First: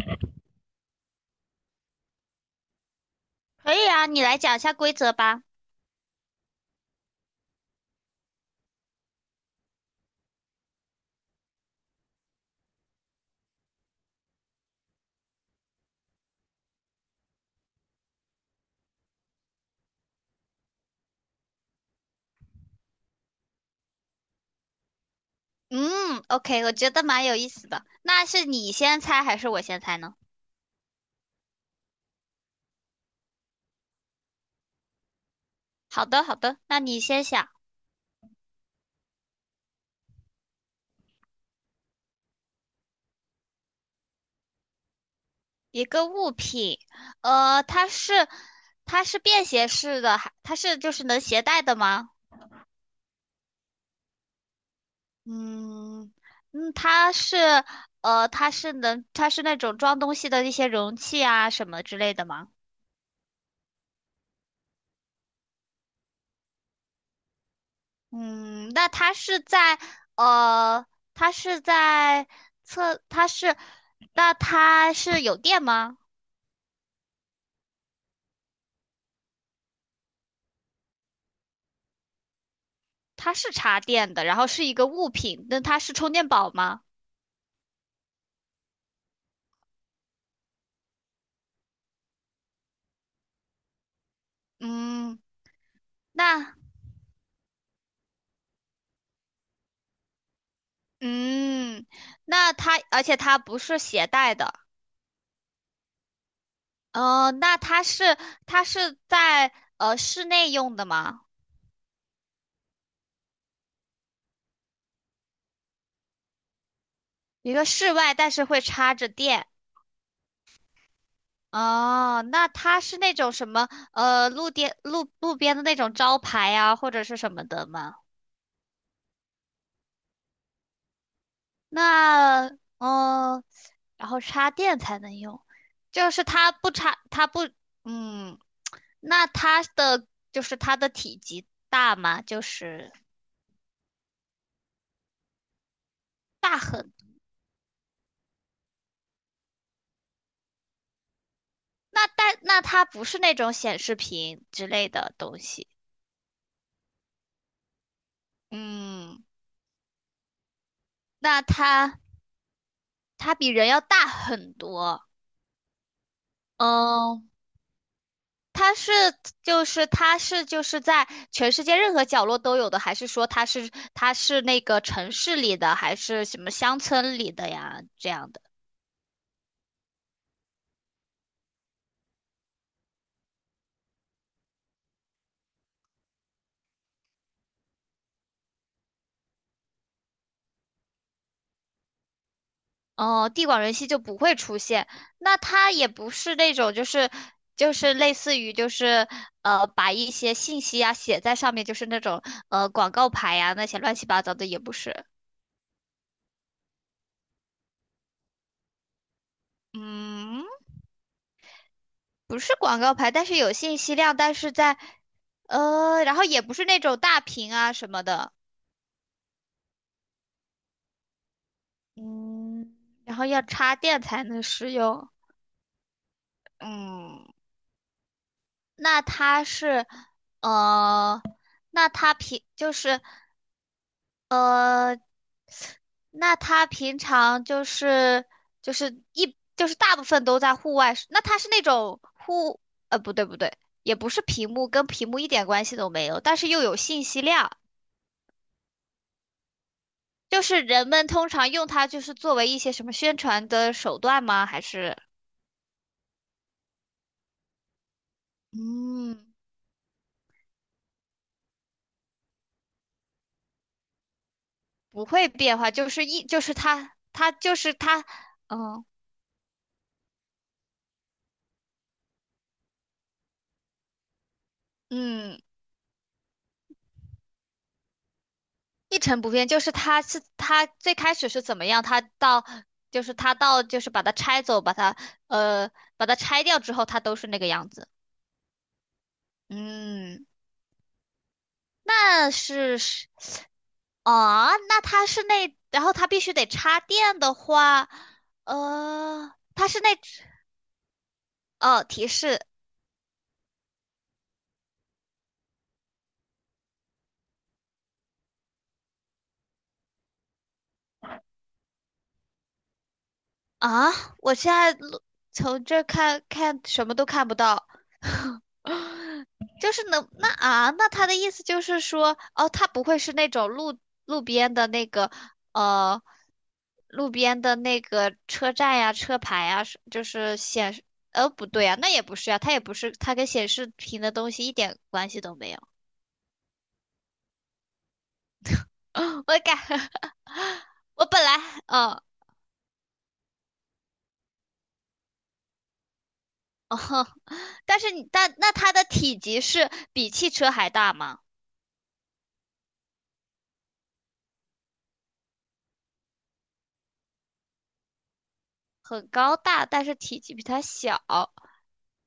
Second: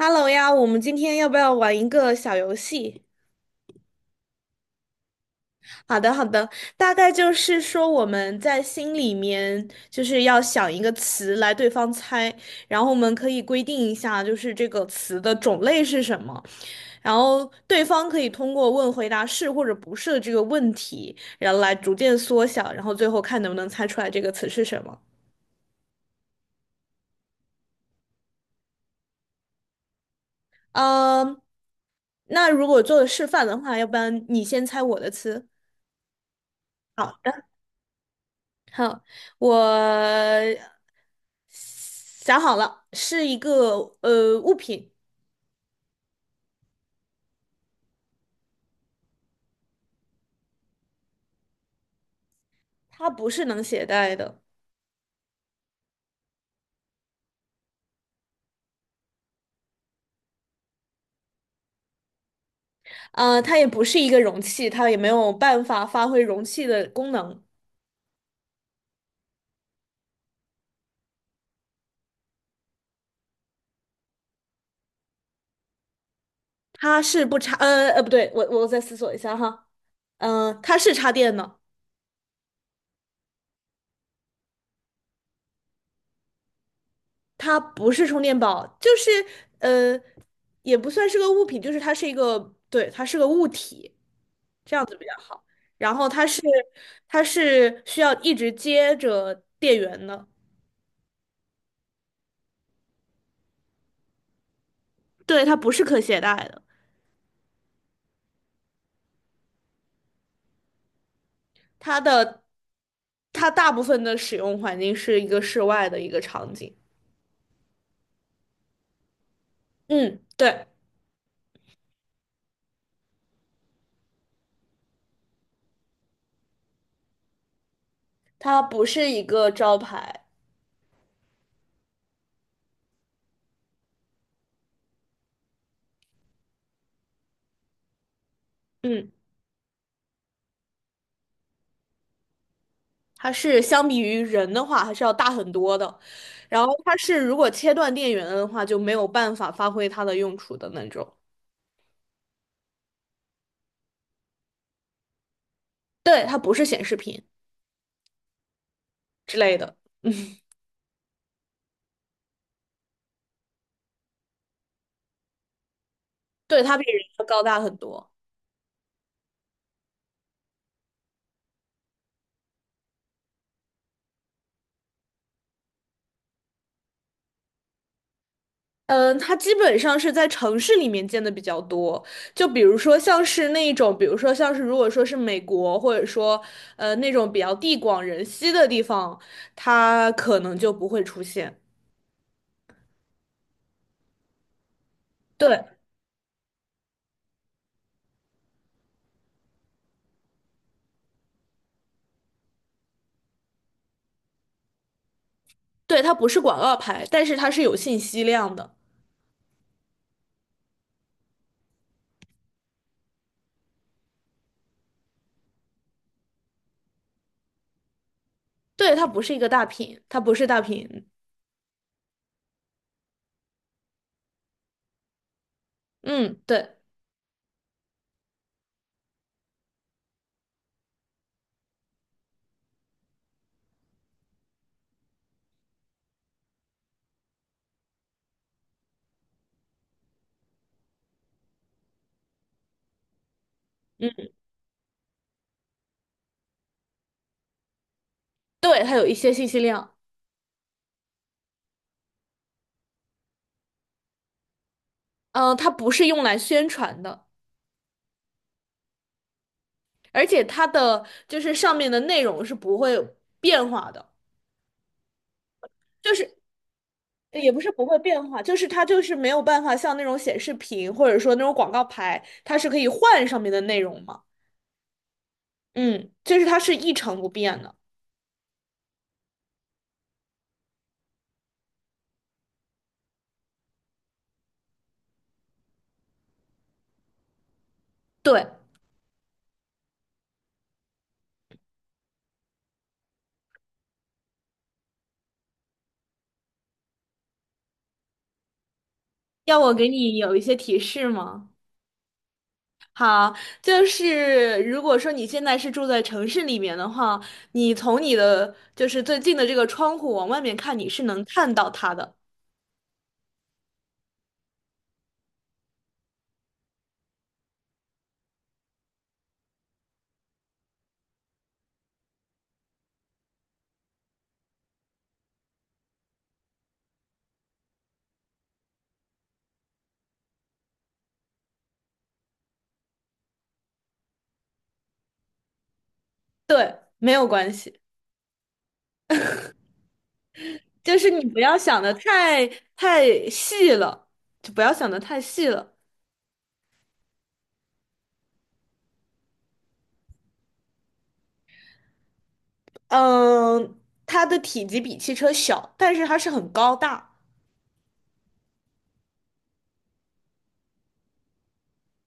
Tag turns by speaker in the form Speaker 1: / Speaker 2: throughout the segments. Speaker 1: Hello 呀，我们今天要不要玩一个小游戏？
Speaker 2: 可以啊，你来讲一下规则吧。
Speaker 1: 好的，好的，大概就是说我们在心里面就是要想一个词来对方猜，然后我们可以规定一下，就是这个词的种类是什么，然后对方可以通过问回答是或者不是的这个问题，然后来逐渐缩小，然后最后看能不能猜出来这个词是什么。
Speaker 2: 嗯，OK，我觉得蛮有意思的。那是你先猜还是我先猜呢？
Speaker 1: 嗯，那如果做示范的话，要不然你先猜我的词。
Speaker 2: 好的，好的，那你先
Speaker 1: 好。
Speaker 2: 想
Speaker 1: 好，我想好了，是一个物品，
Speaker 2: 一个物品。呃，它是它是便携式的，还就是能携带的吗？
Speaker 1: 它不是能携带的，
Speaker 2: 嗯嗯，它是那种装东西的一些容器啊什么之类的吗？
Speaker 1: 它也不是一个容器，它也没有办法发挥容器的功能，
Speaker 2: 嗯，呃，它是在测，它是，那它是有电吗？
Speaker 1: 它是不插，不对，我再思索一下哈，嗯、它是插电的。
Speaker 2: 它是插电的，然后是一个物品，那它是充电宝吗？
Speaker 1: 它不是充电宝，就是呃，也不算是个物品，就是它是一个，对，它是个物体，这样子比较
Speaker 2: 嗯，
Speaker 1: 好。然后它是
Speaker 2: 那
Speaker 1: 它是需要一直接着电源的，
Speaker 2: 嗯，那它而且它不是携带的。
Speaker 1: 对，它不是可携带的，
Speaker 2: 那它是在室内用的吗？
Speaker 1: 它的它大部分的使用环境是一个室外的一个场景。
Speaker 2: 一个室外，但是会插着电。
Speaker 1: 嗯，对，
Speaker 2: 哦，那它是那种什么路边的那种招牌啊，或者是什么的吗？
Speaker 1: 它不是一个招牌。
Speaker 2: 那呃，然后插电才能用，就是它不插，它不，嗯。
Speaker 1: 嗯。
Speaker 2: 那就是它的体积大吗？就是
Speaker 1: 它是相比于人的话还是要大很多的。
Speaker 2: 大
Speaker 1: 然后
Speaker 2: 很，
Speaker 1: 它是如果切断电源的话，就没有办法发挥它的用处的那种。
Speaker 2: 那它不是那种显示屏之类的东西。
Speaker 1: 对，它不是显示屏
Speaker 2: 嗯，
Speaker 1: 之类的。嗯，
Speaker 2: 那它比人要大很多。
Speaker 1: 对，它比人要
Speaker 2: 嗯、
Speaker 1: 高大很多。
Speaker 2: 它是它是在全世界任何角落都有的，还是说它是那个城市里的，还是什么乡村里的呀？这样的
Speaker 1: 嗯，它基本上是在城市里面见的比较多，就比如说像是那种，比如说像是如果说是美国，或者说那种比较地广人稀的地方，它可能就不会出现。
Speaker 2: 哦，地广人稀就不会出现。那
Speaker 1: 对，
Speaker 2: 它也不是那种就是类似于就是把一些信息啊写在上面，就是那种广告牌呀那些乱七八糟的也不是。
Speaker 1: 对，它不是广告牌，但是它是有信息量的。
Speaker 2: 嗯，不是广告牌，但是有信息量，但是在呃，然后也不是那种大屏啊什么的。
Speaker 1: 对，它不是一个大屏，
Speaker 2: 嗯，然后要插电才能使用。
Speaker 1: 嗯，对，
Speaker 2: 嗯，那它是，呃，那它平就是，那它平常就是就是一就是大部分都在户外使，那它是那种户，呃，不对不对，也不
Speaker 1: 嗯，
Speaker 2: 是屏幕，跟屏幕一点关系都没有，但是又有信息量。
Speaker 1: 对，它有一些信息量。
Speaker 2: 就是人们通常用它就是作为一些什么宣传的手段吗？还是
Speaker 1: 嗯、它不是用来宣传的，
Speaker 2: 嗯，
Speaker 1: 而且它的就是上面的内容是不会变化的，
Speaker 2: 不会变化。就是
Speaker 1: 就
Speaker 2: 一
Speaker 1: 是
Speaker 2: 就是它，它
Speaker 1: 也
Speaker 2: 就
Speaker 1: 不是
Speaker 2: 是
Speaker 1: 不会
Speaker 2: 它，
Speaker 1: 变化，就是
Speaker 2: 嗯
Speaker 1: 它就是没有办法像那种显示屏或者说那种广告牌，它是可以换上面的内容嘛。
Speaker 2: 嗯，
Speaker 1: 嗯，就是它是一成不变的。
Speaker 2: 一成不变，就是它是。它最开始是怎么样，它到就是它到就是把它拆走，呃把它拆掉之后，它都是那个样子。
Speaker 1: 对，
Speaker 2: 嗯，那是是那它是那，然后它必须得插电的话。呃，
Speaker 1: 要
Speaker 2: 它
Speaker 1: 我
Speaker 2: 是
Speaker 1: 给
Speaker 2: 那
Speaker 1: 你有一些提示吗？
Speaker 2: 哦，提示
Speaker 1: 好，就是如果说你现在是住在城市里面的话，你从你的就是最近的这个窗户往外面看，你是能看到它的。
Speaker 2: 啊。我现在录从这儿看看什么都看不到。就是能那啊，那他的意思就是说，哦，他不会是那种路边的那个呃，路边的那个车站呀、车牌呀，是就是显示，呃，不对啊，那也不是啊，它也不是，它跟显示屏的东西一点关系都没有。
Speaker 1: 对，没有关系，
Speaker 2: 我感，
Speaker 1: 就
Speaker 2: 我
Speaker 1: 是
Speaker 2: 本
Speaker 1: 你
Speaker 2: 来，
Speaker 1: 不要想的
Speaker 2: 嗯。
Speaker 1: 太细了，就不要想的太细了。
Speaker 2: 哦，但是你，但那它的体积是比汽车还大吗？
Speaker 1: 嗯，它的体积比汽车小，但是它是很高大。
Speaker 2: 很高大，但是体积比它小。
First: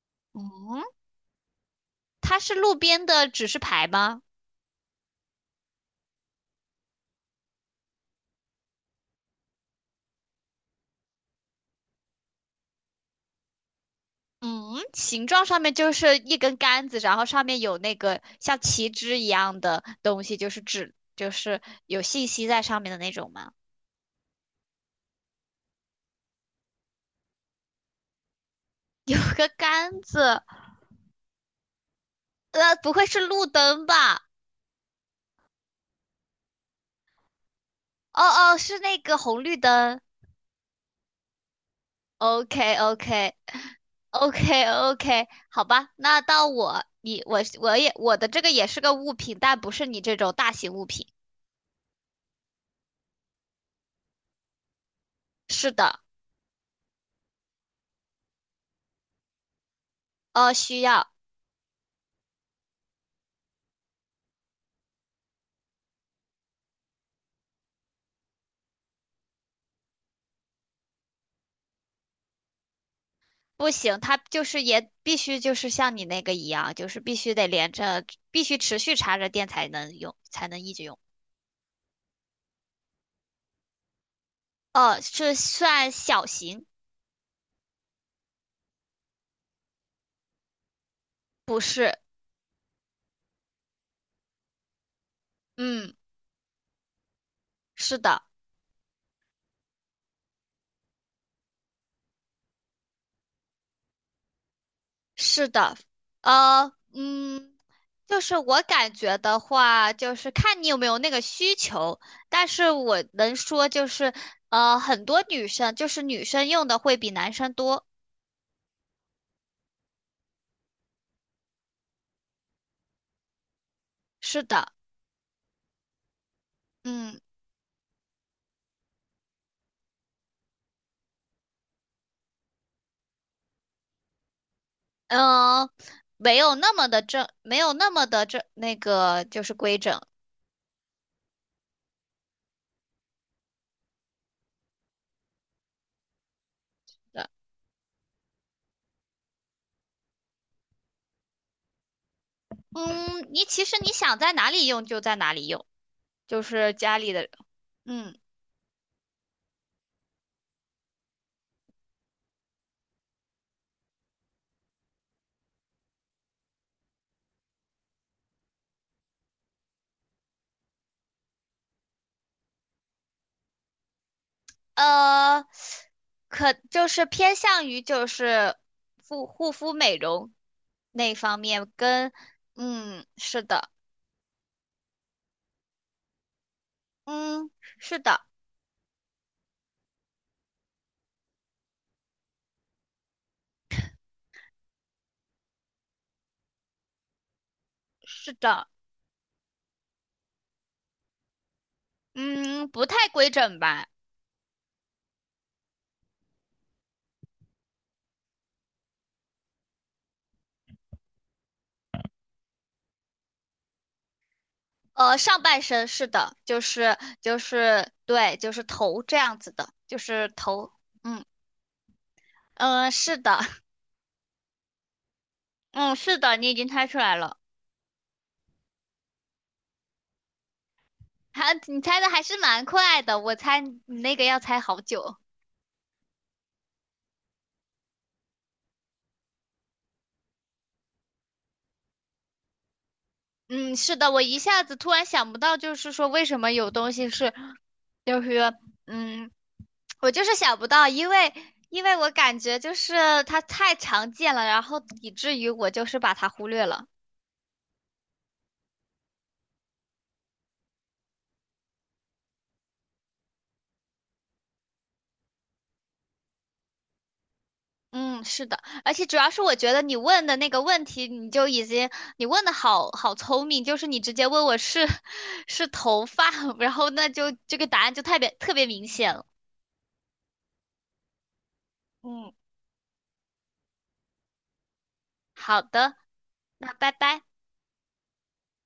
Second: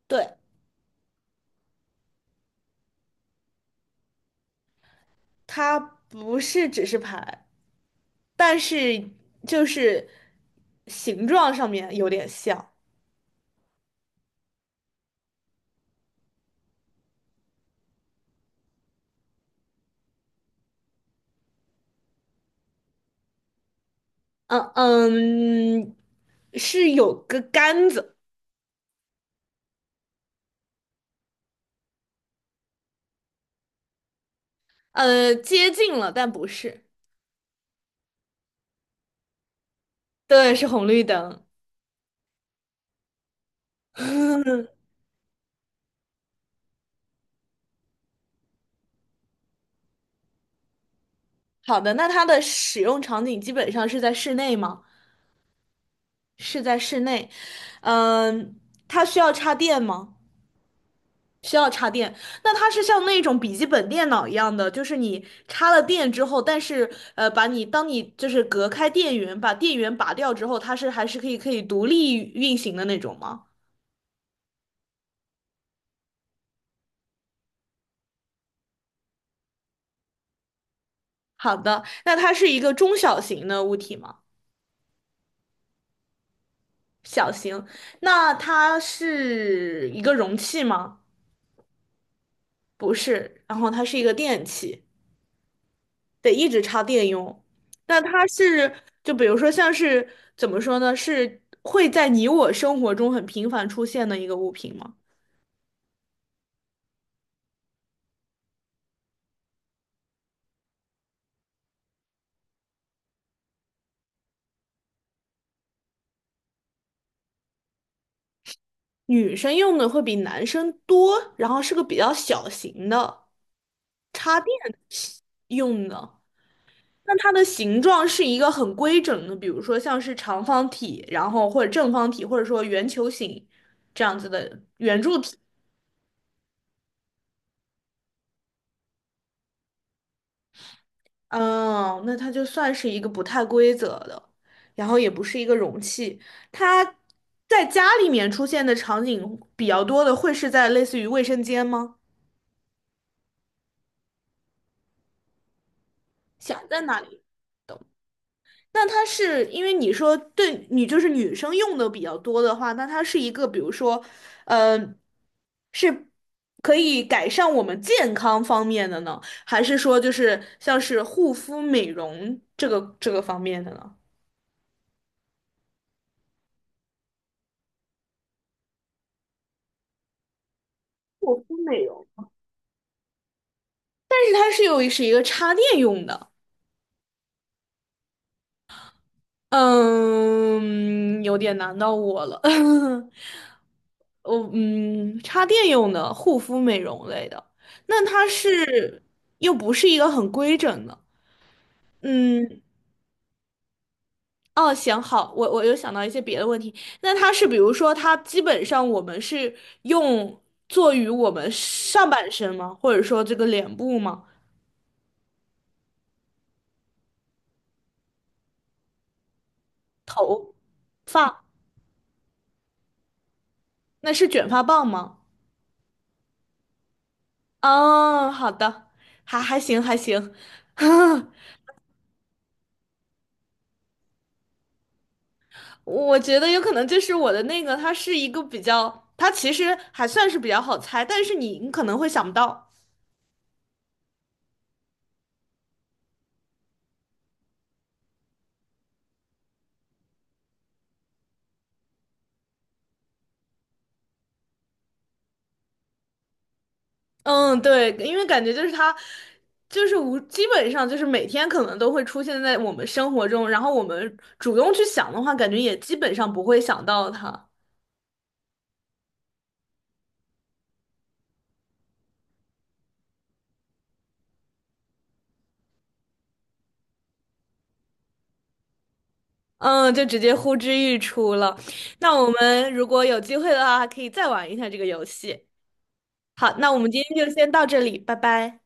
Speaker 1: 对，
Speaker 2: 嗯，它是路边的指示牌吗？
Speaker 1: 它不是指示牌，但是就是形状上面有点像。
Speaker 2: 嗯，形状上面就是一根杆子，然后上面有那个像旗帜一样的东西，就是指就是有信息在上面的那种吗？
Speaker 1: 嗯嗯，是有个杆子，
Speaker 2: 有个杆子。不会是路灯吧？
Speaker 1: 接近了，但不是，
Speaker 2: 哦哦，是那个红绿灯。
Speaker 1: 对，是红绿灯。
Speaker 2: OK OK OK OK，好吧。那到我，你我我也我的这个也是个物品，但不是你这种大型物品。
Speaker 1: 好的，那它的使用场景基本上是在室内吗？
Speaker 2: 是的。
Speaker 1: 是在室内。嗯，它需要插电吗？
Speaker 2: 需要。
Speaker 1: 需要插电。那它是像那种笔记本电脑一样的，就是你插了电之后，但是把你当你就是隔开电源，把电源拔掉之后，它是还是可以独立运行的那种吗？
Speaker 2: 不行，它就是也必须就是像你那个一样，就是必须得连着，必须持续插着电才能用，才能一直用。
Speaker 1: 好的，那它是一个中小型的物体吗？
Speaker 2: 哦，是算小型。
Speaker 1: 小型，那它是一个容器吗？
Speaker 2: 不是？
Speaker 1: 不是，然后它是一个电器，
Speaker 2: 嗯，
Speaker 1: 得一直插电用。
Speaker 2: 是
Speaker 1: 那
Speaker 2: 的。
Speaker 1: 它是，就比如说像是怎么说呢？是会在你我生活中很频繁出现的一个物品吗？
Speaker 2: 是的。呃，嗯，就是我感觉的话，就是看你有没有那个需求。但是我能说就是，很多女生用的会比男生多。
Speaker 1: 女生用的会比男生多，然后是个比较小型的插
Speaker 2: 是
Speaker 1: 电
Speaker 2: 的。
Speaker 1: 用的。那
Speaker 2: 嗯。
Speaker 1: 它的形状是一个很规整的，比如说像是长方体，然后或者正方体，或者说圆球形这样子的圆柱体。
Speaker 2: 嗯、没有那么的正，没有那么的正，那个就是规整
Speaker 1: 嗯，那它就算是一个不太规则的，然后也不是一个容器。它
Speaker 2: 的。
Speaker 1: 在家里面出现的场景比较多的，会是在类似于卫生间吗？
Speaker 2: 嗯，你其实你想在哪里用就在哪里用，就
Speaker 1: 想
Speaker 2: 是
Speaker 1: 在
Speaker 2: 家
Speaker 1: 哪
Speaker 2: 里
Speaker 1: 里？
Speaker 2: 的。嗯，
Speaker 1: 那它是因为你说对你就是女生用的比较多的话，那它是一个比如说，呃，是可以改善我们健康方面的呢，还是说就是像是护肤美容这个这个方面的呢？
Speaker 2: 呃，可就是偏向于就是护肤美容那方
Speaker 1: 护肤
Speaker 2: 面
Speaker 1: 美容，
Speaker 2: 跟，嗯，是的。
Speaker 1: 但是它是有是一个插电用的。
Speaker 2: 嗯，是的。
Speaker 1: 嗯，有点难到我了。我嗯，插电用的护肤美容类的，那它
Speaker 2: 是的。
Speaker 1: 是又不是一个很规整的。嗯，
Speaker 2: 嗯，不太规整吧。
Speaker 1: 哦，行，好，我又想到一些别的问题。那它是比如说，它基本上我们是用做于我们上半身吗？或者说这个脸部吗？
Speaker 2: 上半身是的。就是对，就是头这样子的，就是头。嗯
Speaker 1: 发，
Speaker 2: 嗯、是的。
Speaker 1: 那是卷发棒吗？
Speaker 2: 嗯是的，你已经猜出来了。
Speaker 1: 哦，好的，还还行
Speaker 2: 还你猜的还是蛮快的，我猜你那个要猜好久。
Speaker 1: 我觉得有可能就是我的那个，它是一个比较，它其实还算是比较好猜，但是你可能会想不到。
Speaker 2: 嗯是的，我一下子突然想不到，就是说为什么有东西是，就是嗯，我就是想不到。因为我感觉就是它太常见了，然后以至于我就是把它忽略了。
Speaker 1: 嗯，对，因为感觉就是它，就是无，基本上就是每天可能都会出现在我们生活中，然后我们主动去想的话，感觉也基本上不会想到它。
Speaker 2: 嗯，是的，而且主要是我觉得你问的那个问题，你就已经你问的好好聪明，就是你直接问我是 是头发，然后那就这个答案就特别特别明显了。
Speaker 1: 嗯，就直接呼之欲出了。那我
Speaker 2: 嗯，
Speaker 1: 们如果有机会的话，还可以再玩一下这个游戏。
Speaker 2: 好的，
Speaker 1: 好，那
Speaker 2: 那
Speaker 1: 我们
Speaker 2: 拜
Speaker 1: 今
Speaker 2: 拜。
Speaker 1: 天就先到这里，拜拜。